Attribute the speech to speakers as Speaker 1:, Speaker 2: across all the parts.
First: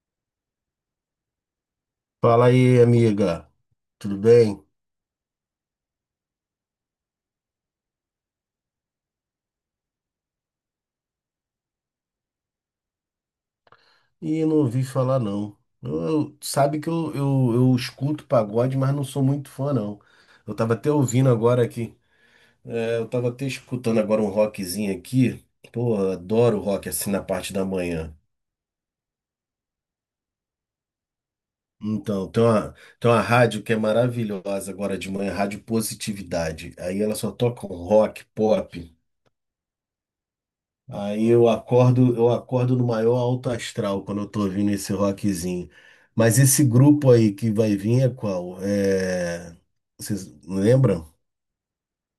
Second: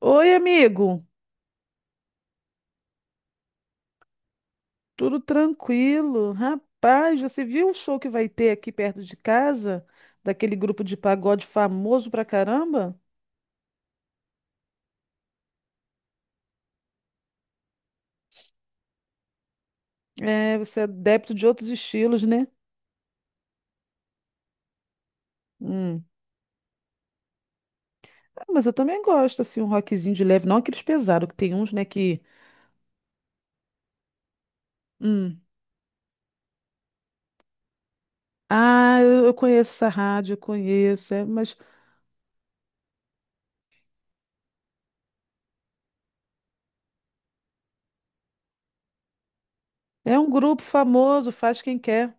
Speaker 1: Oi, amigo.
Speaker 2: Fala aí, amiga. Tudo bem?
Speaker 1: Tudo tranquilo? Rapaz, você viu o show que vai ter aqui perto de casa? Daquele grupo de pagode famoso pra caramba?
Speaker 2: Ih, não ouvi falar, não. Sabe que eu escuto pagode, mas não sou muito fã, não. Eu
Speaker 1: É,
Speaker 2: tava
Speaker 1: você é
Speaker 2: até ouvindo
Speaker 1: adepto de
Speaker 2: agora
Speaker 1: outros
Speaker 2: aqui.
Speaker 1: estilos, né?
Speaker 2: Eu tava até escutando agora um rockzinho aqui. Pô,
Speaker 1: Hum.
Speaker 2: eu adoro rock assim na parte da manhã.
Speaker 1: Ah, mas eu também gosto, assim, um rockzinho de leve, não aqueles pesados, que tem uns, né, que...
Speaker 2: Então, tem uma rádio que é maravilhosa agora de manhã,
Speaker 1: Hum.
Speaker 2: Rádio Positividade. Aí ela só toca um rock, pop.
Speaker 1: Ah, eu conheço essa rádio, eu conheço, é,
Speaker 2: Aí
Speaker 1: mas
Speaker 2: eu acordo no maior alto astral quando eu tô ouvindo esse rockzinho. Mas esse grupo aí que vai vir é qual? É...
Speaker 1: é um
Speaker 2: Vocês
Speaker 1: grupo
Speaker 2: lembram?
Speaker 1: famoso, faz quem quer.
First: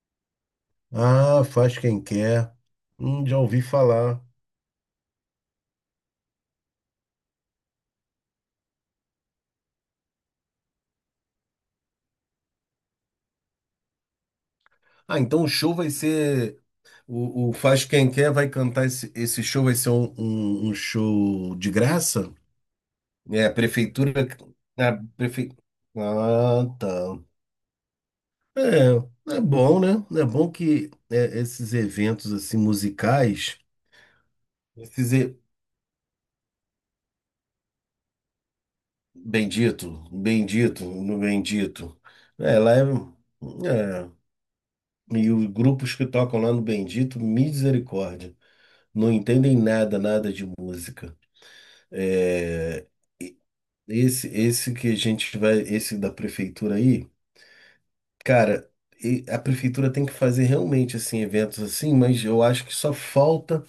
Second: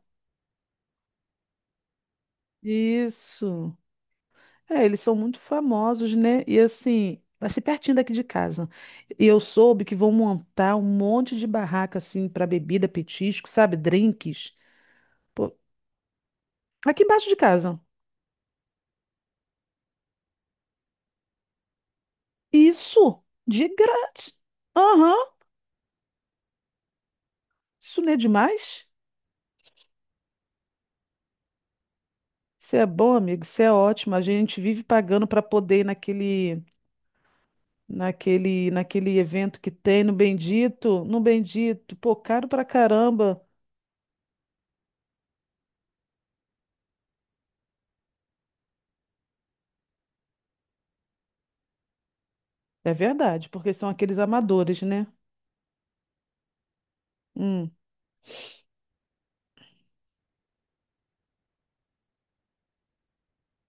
Speaker 2: Ah, faz quem quer. Já ouvi
Speaker 1: Isso.
Speaker 2: falar.
Speaker 1: É, eles são muito famosos, né? E assim, vai ser pertinho daqui de casa. E eu soube que vão montar um monte de barraca assim para bebida, petisco, sabe? Drinks.
Speaker 2: Ah, então o
Speaker 1: Pô,
Speaker 2: show vai ser.
Speaker 1: aqui embaixo de
Speaker 2: O
Speaker 1: casa.
Speaker 2: Faz Quem Quer vai cantar esse show, vai ser um show de graça?
Speaker 1: Isso,
Speaker 2: É, a
Speaker 1: de
Speaker 2: prefeitura.
Speaker 1: grátis.
Speaker 2: A
Speaker 1: Aham,
Speaker 2: prefe... Ah, tá.
Speaker 1: isso não é demais?
Speaker 2: É, é bom, né? É bom que é, esses eventos assim
Speaker 1: Isso é bom, amigo,
Speaker 2: musicais,
Speaker 1: isso é ótimo. A gente vive
Speaker 2: esses
Speaker 1: pagando
Speaker 2: e-
Speaker 1: para poder ir naquele, naquele, naquele evento que tem no Bendito, no
Speaker 2: no
Speaker 1: Bendito.
Speaker 2: bendito.
Speaker 1: Pô, caro
Speaker 2: É,
Speaker 1: pra
Speaker 2: lá é,
Speaker 1: caramba.
Speaker 2: é, e os grupos que tocam lá no bendito, misericórdia, não entendem nada, nada de música. É,
Speaker 1: É
Speaker 2: e-
Speaker 1: verdade, porque são aqueles
Speaker 2: esse
Speaker 1: amadores,
Speaker 2: que a
Speaker 1: né?
Speaker 2: gente vai, esse da prefeitura aí.
Speaker 1: Hum.
Speaker 2: Cara, e a prefeitura tem que fazer realmente assim eventos assim, mas eu acho que só falta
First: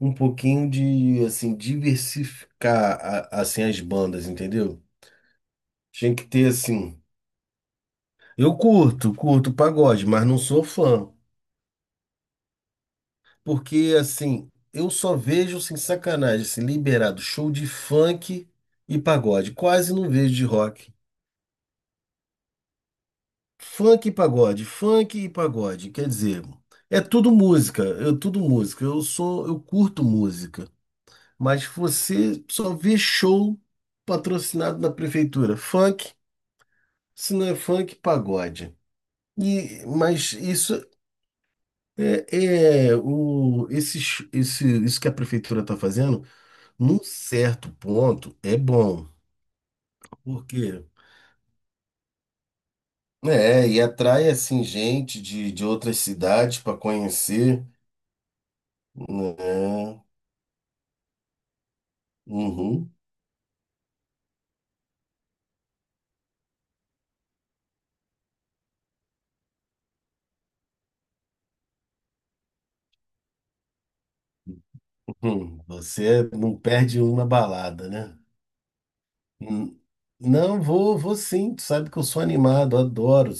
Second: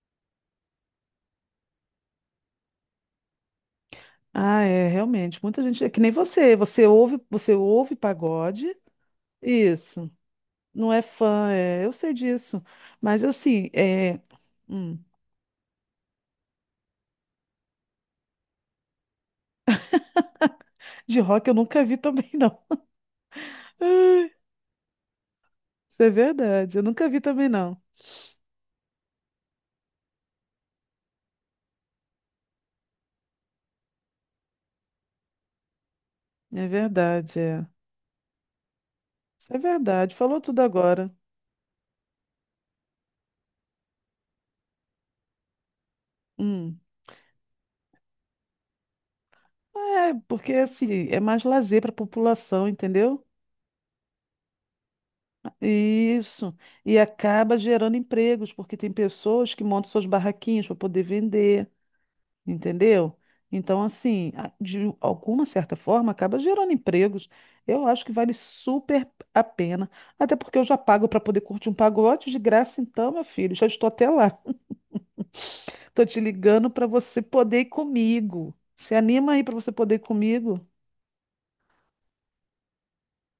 Speaker 2: um pouquinho de assim diversificar assim as bandas,
Speaker 1: Ah,
Speaker 2: entendeu?
Speaker 1: é, realmente. Muita gente. É que nem
Speaker 2: Tinha que ter
Speaker 1: você.
Speaker 2: assim.
Speaker 1: Você ouve pagode.
Speaker 2: Curto pagode,
Speaker 1: Isso.
Speaker 2: mas não sou
Speaker 1: Não é
Speaker 2: fã,
Speaker 1: fã, é, eu sei disso. Mas assim,
Speaker 2: porque assim, eu
Speaker 1: hum,
Speaker 2: só vejo sem sacanagem, assim, liberado show de funk e pagode, quase não vejo de rock.
Speaker 1: de rock eu nunca vi também, não. Ai,
Speaker 2: Funk e pagode,
Speaker 1: isso
Speaker 2: quer
Speaker 1: é
Speaker 2: dizer,
Speaker 1: verdade. Eu
Speaker 2: é
Speaker 1: nunca vi
Speaker 2: tudo
Speaker 1: também, não.
Speaker 2: música, é tudo música. Eu curto música, mas você só vê show patrocinado na prefeitura. Funk,
Speaker 1: É
Speaker 2: se
Speaker 1: verdade,
Speaker 2: não é
Speaker 1: é.
Speaker 2: funk, pagode.
Speaker 1: É
Speaker 2: E,
Speaker 1: verdade.
Speaker 2: mas
Speaker 1: Falou tudo
Speaker 2: isso
Speaker 1: agora.
Speaker 2: é, é o, esse, sh- esse, isso que a prefeitura está fazendo,
Speaker 1: Hum.
Speaker 2: num certo ponto, é bom.
Speaker 1: É,
Speaker 2: Por
Speaker 1: porque
Speaker 2: quê?
Speaker 1: assim, é mais lazer para a população, entendeu?
Speaker 2: É, e atrai assim gente de outras
Speaker 1: Isso.
Speaker 2: cidades para
Speaker 1: E acaba
Speaker 2: conhecer,
Speaker 1: gerando empregos, porque tem pessoas que montam
Speaker 2: né?
Speaker 1: suas barraquinhas para poder vender.
Speaker 2: Uhum,
Speaker 1: Entendeu? Então, assim, a- de alguma certa forma, acaba gerando empregos. Eu acho que vale super a pena. Até porque eu já pago para poder curtir um pagode de graça, então, meu filho, já estou até lá.
Speaker 2: uhum.
Speaker 1: Tô te
Speaker 2: Você não
Speaker 1: ligando para
Speaker 2: perde
Speaker 1: você
Speaker 2: uma
Speaker 1: poder ir
Speaker 2: balada, né?
Speaker 1: comigo. Se anima aí para você
Speaker 2: Hum,
Speaker 1: poder ir comigo?
Speaker 2: não, vou sim. Tu sabe que eu sou animado,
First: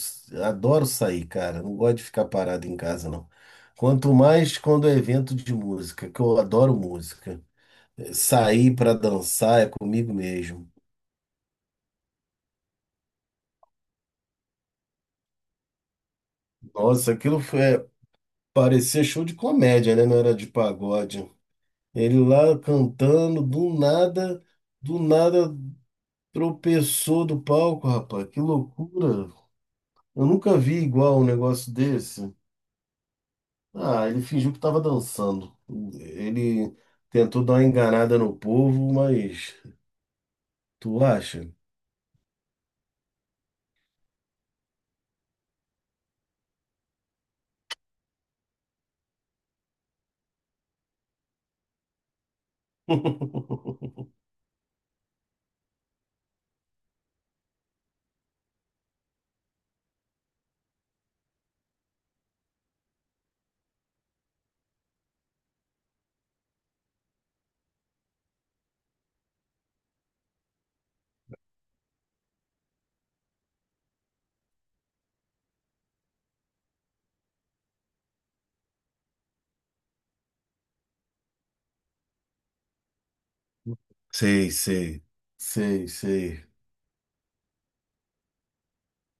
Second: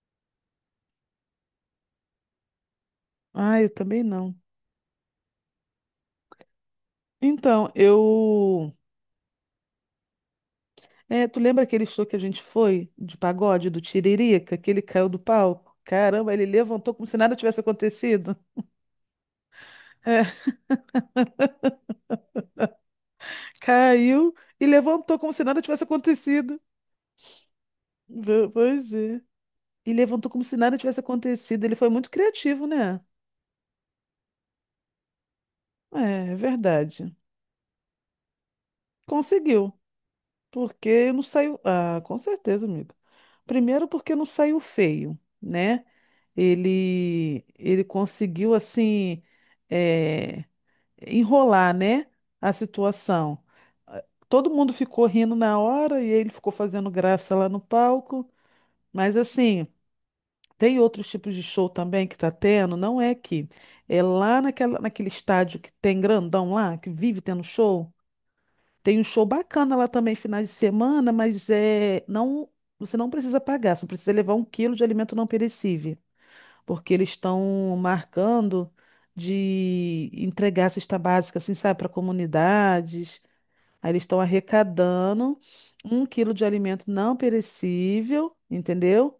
Speaker 2: adoro sair, cara. Não gosto de ficar parado em casa, não.
Speaker 1: Ah, eu também
Speaker 2: Quanto
Speaker 1: não.
Speaker 2: mais quando é evento de música, que eu adoro música.
Speaker 1: Então,
Speaker 2: Eh,
Speaker 1: eu.
Speaker 2: sair para dançar é comigo mesmo.
Speaker 1: É, tu lembra aquele show que a gente foi de pagode do Tiririca, que ele caiu do palco? Caramba, ele levantou como
Speaker 2: Nossa,
Speaker 1: se nada
Speaker 2: aquilo
Speaker 1: tivesse
Speaker 2: foi, é,
Speaker 1: acontecido.
Speaker 2: parecia show de comédia, né? Não era de pagode. Ele lá cantando,
Speaker 1: Caiu e
Speaker 2: do
Speaker 1: levantou como se
Speaker 2: nada
Speaker 1: nada tivesse acontecido.
Speaker 2: tropeçou do palco, rapaz. Que
Speaker 1: Ve- Pois é.
Speaker 2: loucura.
Speaker 1: E
Speaker 2: Eu
Speaker 1: levantou como se
Speaker 2: nunca vi
Speaker 1: nada tivesse
Speaker 2: igual um
Speaker 1: acontecido.
Speaker 2: negócio
Speaker 1: Ele foi muito
Speaker 2: desse.
Speaker 1: criativo, né?
Speaker 2: Ah, ele fingiu que estava dançando.
Speaker 1: É, é
Speaker 2: Ele
Speaker 1: verdade.
Speaker 2: tentou dar uma enganada no povo, mas
Speaker 1: Conseguiu.
Speaker 2: tu
Speaker 1: Porque não
Speaker 2: acha?
Speaker 1: saiu. Ah, com certeza, amigo. Primeiro, porque não saiu feio, né? Ele conseguiu, assim, é, enrolar, né? A situação. Ah, todo mundo ficou rindo na hora e ele ficou fazendo graça lá no palco. Mas, assim. Tem outros tipos de show também que tá tendo, não é aqui. É lá naquela, naquele estádio que tem grandão lá, que vive tendo show. Tem um show bacana lá também, finais de semana, mas é não, você não precisa pagar, só precisa levar um quilo de alimento não perecível, porque eles estão marcando de entregar cesta básica, assim, sabe, para comunidades. Aí eles estão
Speaker 2: Sei, sei,
Speaker 1: arrecadando
Speaker 2: sei,
Speaker 1: um quilo de
Speaker 2: sei.
Speaker 1: alimento não perecível, entendeu?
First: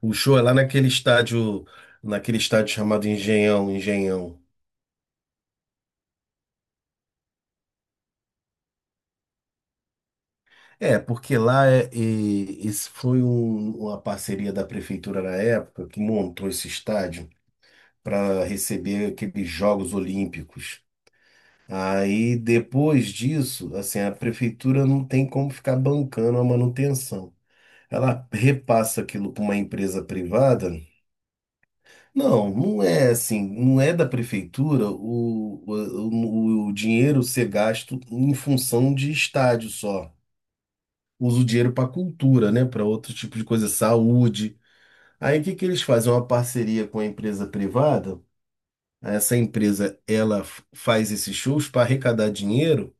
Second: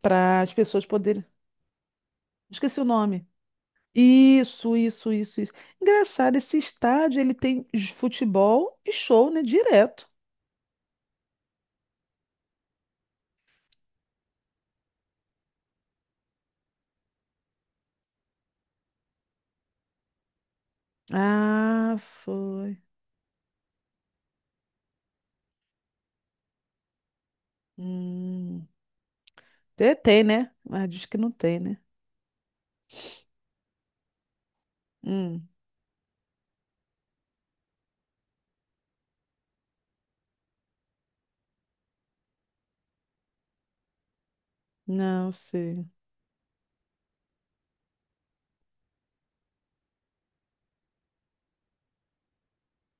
Speaker 2: O show
Speaker 1: Para
Speaker 2: é
Speaker 1: as
Speaker 2: lá
Speaker 1: pessoas poderem.
Speaker 2: naquele estádio
Speaker 1: Esqueci o
Speaker 2: chamado
Speaker 1: nome.
Speaker 2: Engenhão, Engenhão.
Speaker 1: Isso, isso, isso, isso. Engraçado, esse estádio ele tem j- futebol e show, né? Direto.
Speaker 2: É, porque lá é, uma parceria da prefeitura na época que montou esse estádio para receber aqueles Jogos Olímpicos.
Speaker 1: Ah,
Speaker 2: Aí
Speaker 1: foi.
Speaker 2: depois disso, assim, a prefeitura não tem como ficar bancando a manutenção. Ela
Speaker 1: Hum.
Speaker 2: repassa aquilo para uma
Speaker 1: Te-
Speaker 2: empresa
Speaker 1: Tem, né?
Speaker 2: privada.
Speaker 1: Ah, diz que não tem, né?
Speaker 2: Não, não é assim, não é da prefeitura
Speaker 1: Hum.
Speaker 2: o dinheiro ser gasto em função de estádio só. Usa o dinheiro para cultura, né? Para outro tipo de coisa, saúde.
Speaker 1: Não
Speaker 2: Aí o que que eles
Speaker 1: sei.
Speaker 2: fazem? Uma parceria com a empresa privada. Essa empresa, faz esses shows para arrecadar dinheiro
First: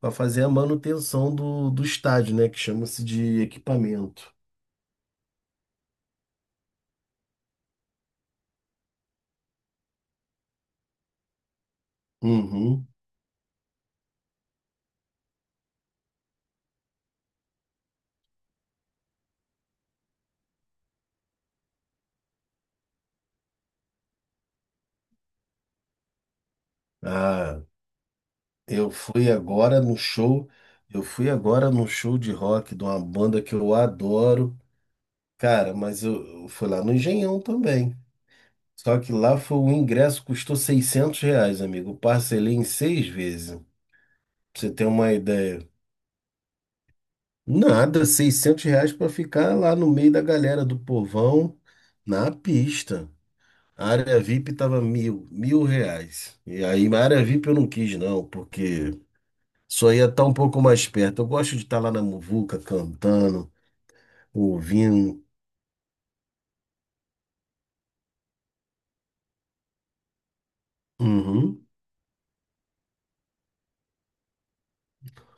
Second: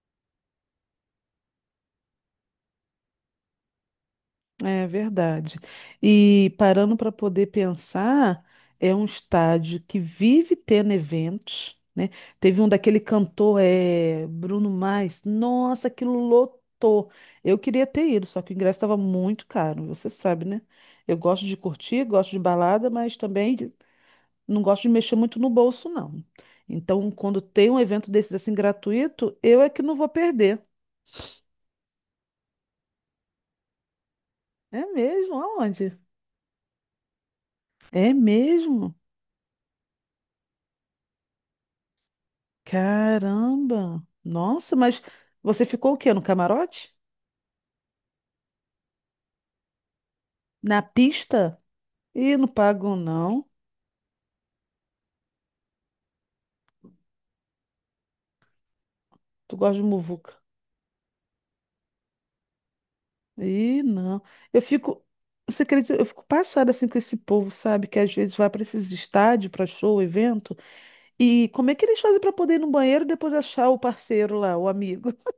Speaker 2: para fazer a manutenção do estádio, né? Que chama-se de equipamento.
Speaker 1: É verdade. E parando para poder pensar, é um estádio que vive tendo eventos, né? Teve um
Speaker 2: Uhum.
Speaker 1: daquele cantor, é, Bruno Mars. Nossa, aquilo lotou. Eu queria ter ido, só que o ingresso estava muito caro, você sabe, né? Eu gosto de curtir, gosto de balada, mas também não gosto de mexer muito no bolso, não. Então, quando
Speaker 2: Ah,
Speaker 1: tem um evento desses assim
Speaker 2: eu fui
Speaker 1: gratuito, eu é
Speaker 2: agora
Speaker 1: que não
Speaker 2: no
Speaker 1: vou
Speaker 2: show.
Speaker 1: perder.
Speaker 2: Eu fui agora no show de rock de uma banda que eu adoro.
Speaker 1: É mesmo?
Speaker 2: Cara,
Speaker 1: Aonde?
Speaker 2: mas eu fui lá no Engenhão também.
Speaker 1: É mesmo?
Speaker 2: Só que lá foi o ingresso, custou R$ 600, amigo. Eu parcelei em seis vezes.
Speaker 1: Caramba!
Speaker 2: Pra você
Speaker 1: Nossa,
Speaker 2: ter
Speaker 1: mas
Speaker 2: uma
Speaker 1: você
Speaker 2: ideia.
Speaker 1: ficou o quê? No camarote?
Speaker 2: Nada, R$ 600 para ficar lá no meio da galera do
Speaker 1: Na
Speaker 2: povão,
Speaker 1: pista?
Speaker 2: na
Speaker 1: Ih, não pago
Speaker 2: pista.
Speaker 1: não.
Speaker 2: A área VIP tava R$ 1.000. E aí, a área VIP eu não quis, não, porque
Speaker 1: Tu gosta de
Speaker 2: só ia estar
Speaker 1: muvuca?
Speaker 2: um pouco mais perto. Eu gosto de estar lá na muvuca, cantando,
Speaker 1: Ih, não. Eu fico,
Speaker 2: ouvindo.
Speaker 1: você acredita? Eu fico passada assim com esse povo, sabe? Que às vezes vai para esses estádios, para show, evento. E
Speaker 2: Uhum.
Speaker 1: como é que eles fazem para poder ir no banheiro e depois achar o parceiro lá, o amigo?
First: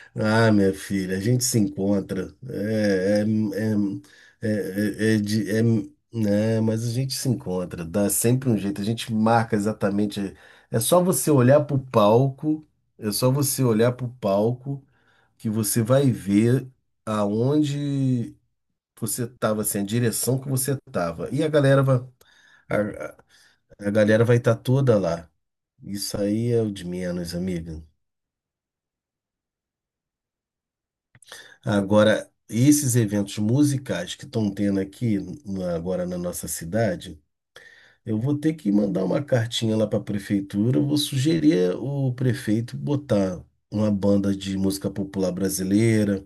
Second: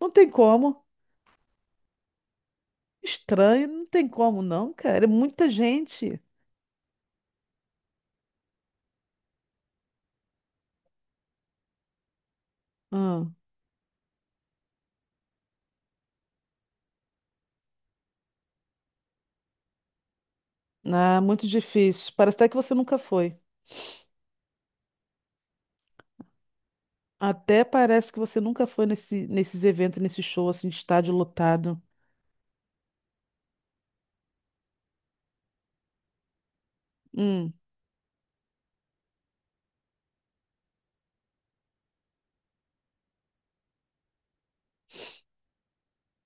Speaker 1: Não tem
Speaker 2: Ah, minha
Speaker 1: como.
Speaker 2: filha, a gente se encontra.
Speaker 1: Estranho, não tem como
Speaker 2: É,
Speaker 1: não, cara. É
Speaker 2: é, é, é
Speaker 1: muita
Speaker 2: de- é-
Speaker 1: gente.
Speaker 2: né, mas a gente se encontra, dá sempre um jeito. A gente marca exatamente. É só você olhar pro palco, é
Speaker 1: Ah,
Speaker 2: só você olhar pro palco que você vai ver aonde. Você tava assim, a direção que você
Speaker 1: ah,
Speaker 2: tava. E
Speaker 1: muito
Speaker 2: a galera vai,
Speaker 1: difícil. Parece até que você nunca
Speaker 2: a,
Speaker 1: foi.
Speaker 2: a galera vai estar toda lá. Isso aí é o de menos,
Speaker 1: Até
Speaker 2: amiga.
Speaker 1: parece que você nunca foi nesse, nesses eventos, nesse show assim de estádio lotado.
Speaker 2: Agora, esses eventos musicais que estão tendo aqui agora na nossa cidade,
Speaker 1: Hum,
Speaker 2: eu vou ter que mandar uma cartinha lá para a prefeitura. Eu vou sugerir o prefeito botar uma banda de música popular brasileira,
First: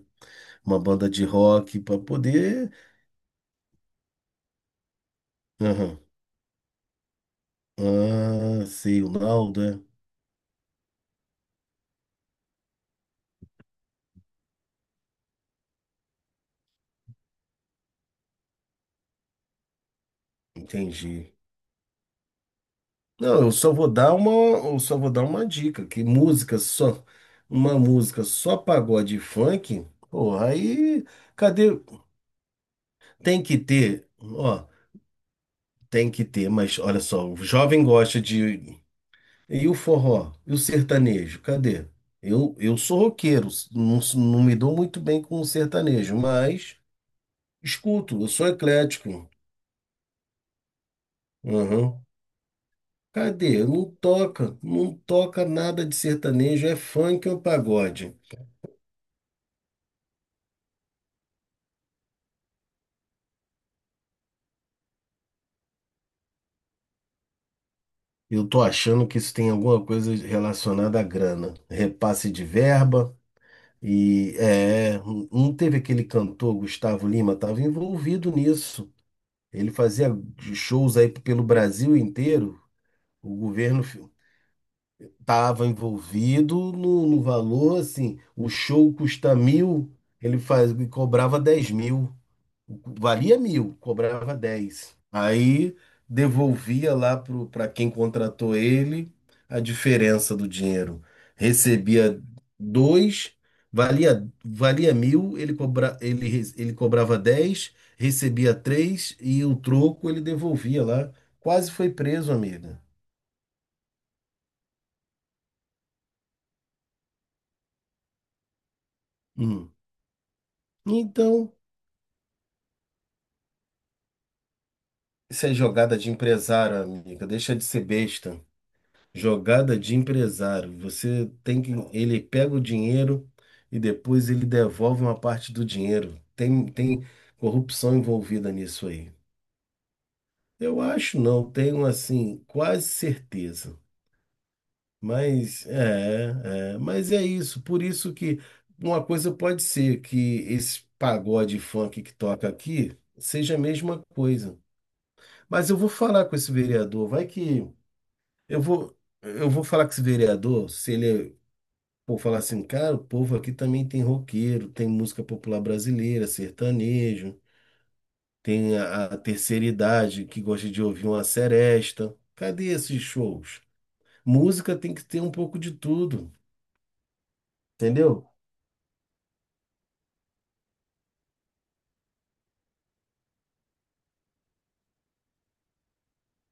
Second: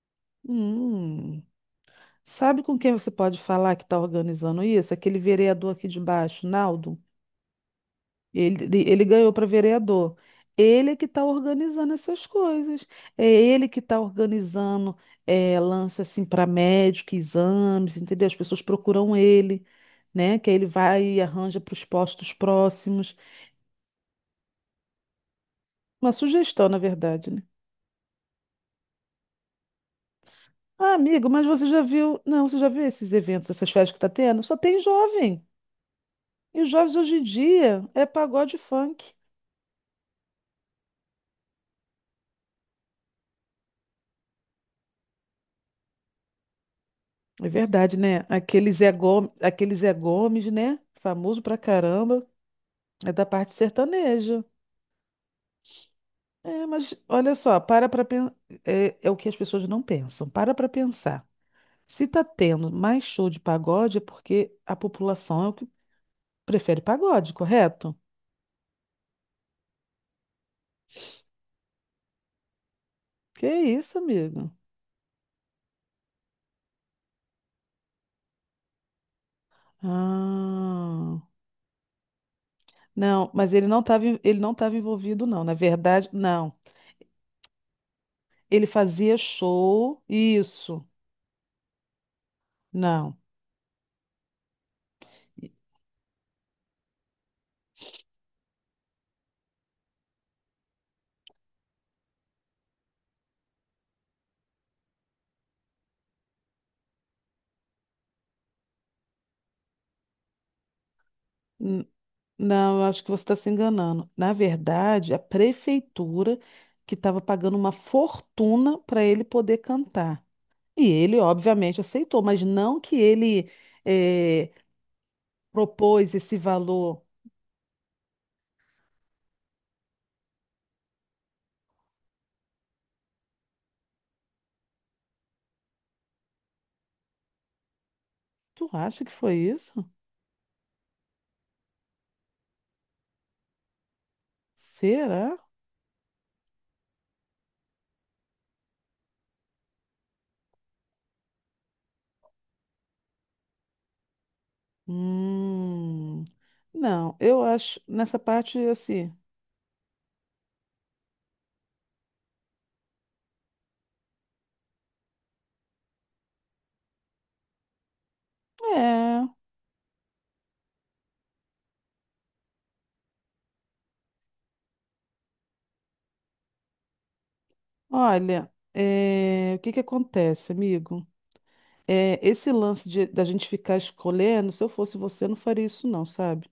Speaker 2: uma banda de
Speaker 1: hum.
Speaker 2: rock para
Speaker 1: Sabe
Speaker 2: poder.
Speaker 1: com quem você pode falar que está organizando isso? Aquele vereador aqui de
Speaker 2: Aham.
Speaker 1: baixo, Naldo. Ele,
Speaker 2: Ah,
Speaker 1: ele
Speaker 2: sei,
Speaker 1: ele
Speaker 2: o
Speaker 1: ganhou para
Speaker 2: Naldo, é?
Speaker 1: vereador. Ele é que está organizando essas coisas. É ele que está organizando é, lance assim para médico, exames, entendeu? As pessoas procuram ele, né? Que aí ele vai e
Speaker 2: Entendi.
Speaker 1: arranja para os postos próximos.
Speaker 2: Não, eu só vou dar uma dica, que
Speaker 1: Uma
Speaker 2: música
Speaker 1: sugestão, na
Speaker 2: só,
Speaker 1: verdade, né?
Speaker 2: uma música só pagode e funk, porra,
Speaker 1: Ah,
Speaker 2: aí
Speaker 1: amigo, mas você
Speaker 2: cadê?
Speaker 1: já viu. Não, você já viu esses
Speaker 2: Tem
Speaker 1: eventos,
Speaker 2: que
Speaker 1: essas festas que
Speaker 2: ter,
Speaker 1: tá tendo? Só
Speaker 2: ó,
Speaker 1: tem jovem.
Speaker 2: tem que ter,
Speaker 1: E os
Speaker 2: mas
Speaker 1: jovens
Speaker 2: olha
Speaker 1: hoje em
Speaker 2: só, o jovem
Speaker 1: dia é
Speaker 2: gosta
Speaker 1: pagode e
Speaker 2: de
Speaker 1: funk.
Speaker 2: e o forró, e o sertanejo, cadê? Eu sou roqueiro, não, não me dou muito bem com o sertanejo, mas
Speaker 1: É verdade,
Speaker 2: escuto,
Speaker 1: né?
Speaker 2: eu sou eclético.
Speaker 1: Aquele Zé Gomes, né? Famoso pra
Speaker 2: Uhum.
Speaker 1: caramba. É da parte
Speaker 2: Cadê? Não
Speaker 1: sertaneja.
Speaker 2: toca, não toca nada de
Speaker 1: É,
Speaker 2: sertanejo, é
Speaker 1: mas
Speaker 2: funk
Speaker 1: olha
Speaker 2: ou
Speaker 1: só, para pra
Speaker 2: pagode.
Speaker 1: pensar. É, é o que as pessoas não pensam. Para pra pensar. Se tá tendo mais show de pagode, é porque a população é o que prefere pagode, correto?
Speaker 2: Eu tô achando que isso tem alguma coisa relacionada à grana. Repasse de verba
Speaker 1: Que isso,
Speaker 2: e
Speaker 1: amigo?
Speaker 2: é, não teve aquele cantor Gustavo Lima, estava envolvido nisso. Ele fazia shows aí
Speaker 1: Ah.
Speaker 2: pelo Brasil inteiro.
Speaker 1: Não,
Speaker 2: O
Speaker 1: mas
Speaker 2: governo
Speaker 1: ele não estava envolvido, não. Na
Speaker 2: estava
Speaker 1: verdade, não.
Speaker 2: envolvido no valor, assim, o
Speaker 1: Ele
Speaker 2: show
Speaker 1: fazia
Speaker 2: custa 1.000,
Speaker 1: show.
Speaker 2: ele faz,
Speaker 1: Isso.
Speaker 2: ele cobrava 10.000
Speaker 1: Não.
Speaker 2: valia 1.000, cobrava dez. Aí devolvia lá para quem contratou ele a diferença do dinheiro. Recebia dois, valia 1.000, ele cobrava dez, recebia três e o troco ele devolvia lá. Quase
Speaker 1: N-
Speaker 2: foi preso,
Speaker 1: Não,
Speaker 2: amiga.
Speaker 1: eu acho que você está se enganando. Na verdade, a prefeitura que estava pagando uma fortuna para ele poder
Speaker 2: Hum.
Speaker 1: cantar. E ele,
Speaker 2: Então,
Speaker 1: obviamente, aceitou, mas não que ele eh,
Speaker 2: isso é jogada de
Speaker 1: propôs esse
Speaker 2: empresário,
Speaker 1: valor.
Speaker 2: amiga. Deixa de ser besta. Jogada de empresário. Você tem que. Ele pega o dinheiro e depois ele devolve uma parte do dinheiro. Tem corrupção envolvida
Speaker 1: Tu
Speaker 2: nisso
Speaker 1: acha
Speaker 2: aí.
Speaker 1: que foi isso?
Speaker 2: Eu acho não, tenho assim, quase certeza.
Speaker 1: Será?
Speaker 2: Mas é, é, mas é isso. Por isso que uma coisa pode ser que esse pagode funk que toca aqui seja a mesma coisa. Mas eu vou
Speaker 1: Hum,
Speaker 2: falar com esse vereador,
Speaker 1: não,
Speaker 2: vai
Speaker 1: eu
Speaker 2: que
Speaker 1: acho nessa parte
Speaker 2: eu vou,
Speaker 1: assim.
Speaker 2: eu vou falar com esse vereador se ele é. Pô, falar assim, cara, o povo aqui também tem roqueiro, tem música popular brasileira, sertanejo, tem a
Speaker 1: É.
Speaker 2: terceira idade que gosta de ouvir uma seresta. Cadê esses shows? Música tem que ter um pouco de tudo, entendeu?
Speaker 1: Olha, o que que acontece, amigo? Esse lance de- da gente ficar escolhendo, se eu fosse você, não faria isso não, sabe?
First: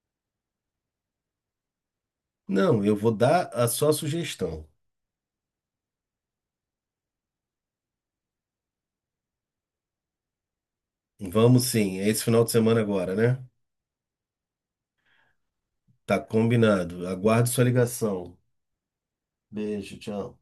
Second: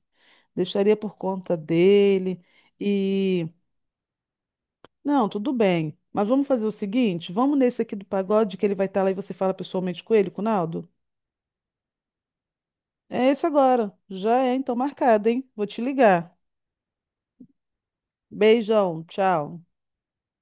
Speaker 1: Deixaria por conta dele
Speaker 2: Não, eu vou
Speaker 1: e...
Speaker 2: dar a sua sugestão.
Speaker 1: Não, tudo bem, mas vamos fazer o seguinte, vamos nesse aqui do pagode que ele vai estar lá e você fala pessoalmente com ele, com o Naldo?
Speaker 2: Vamos sim, é esse final de semana agora,
Speaker 1: É
Speaker 2: né?
Speaker 1: esse agora, já é então marcado, hein? Vou te
Speaker 2: Tá
Speaker 1: ligar.
Speaker 2: combinado. Aguardo sua ligação.
Speaker 1: Beijão, tchau.
Speaker 2: Beijo, tchau.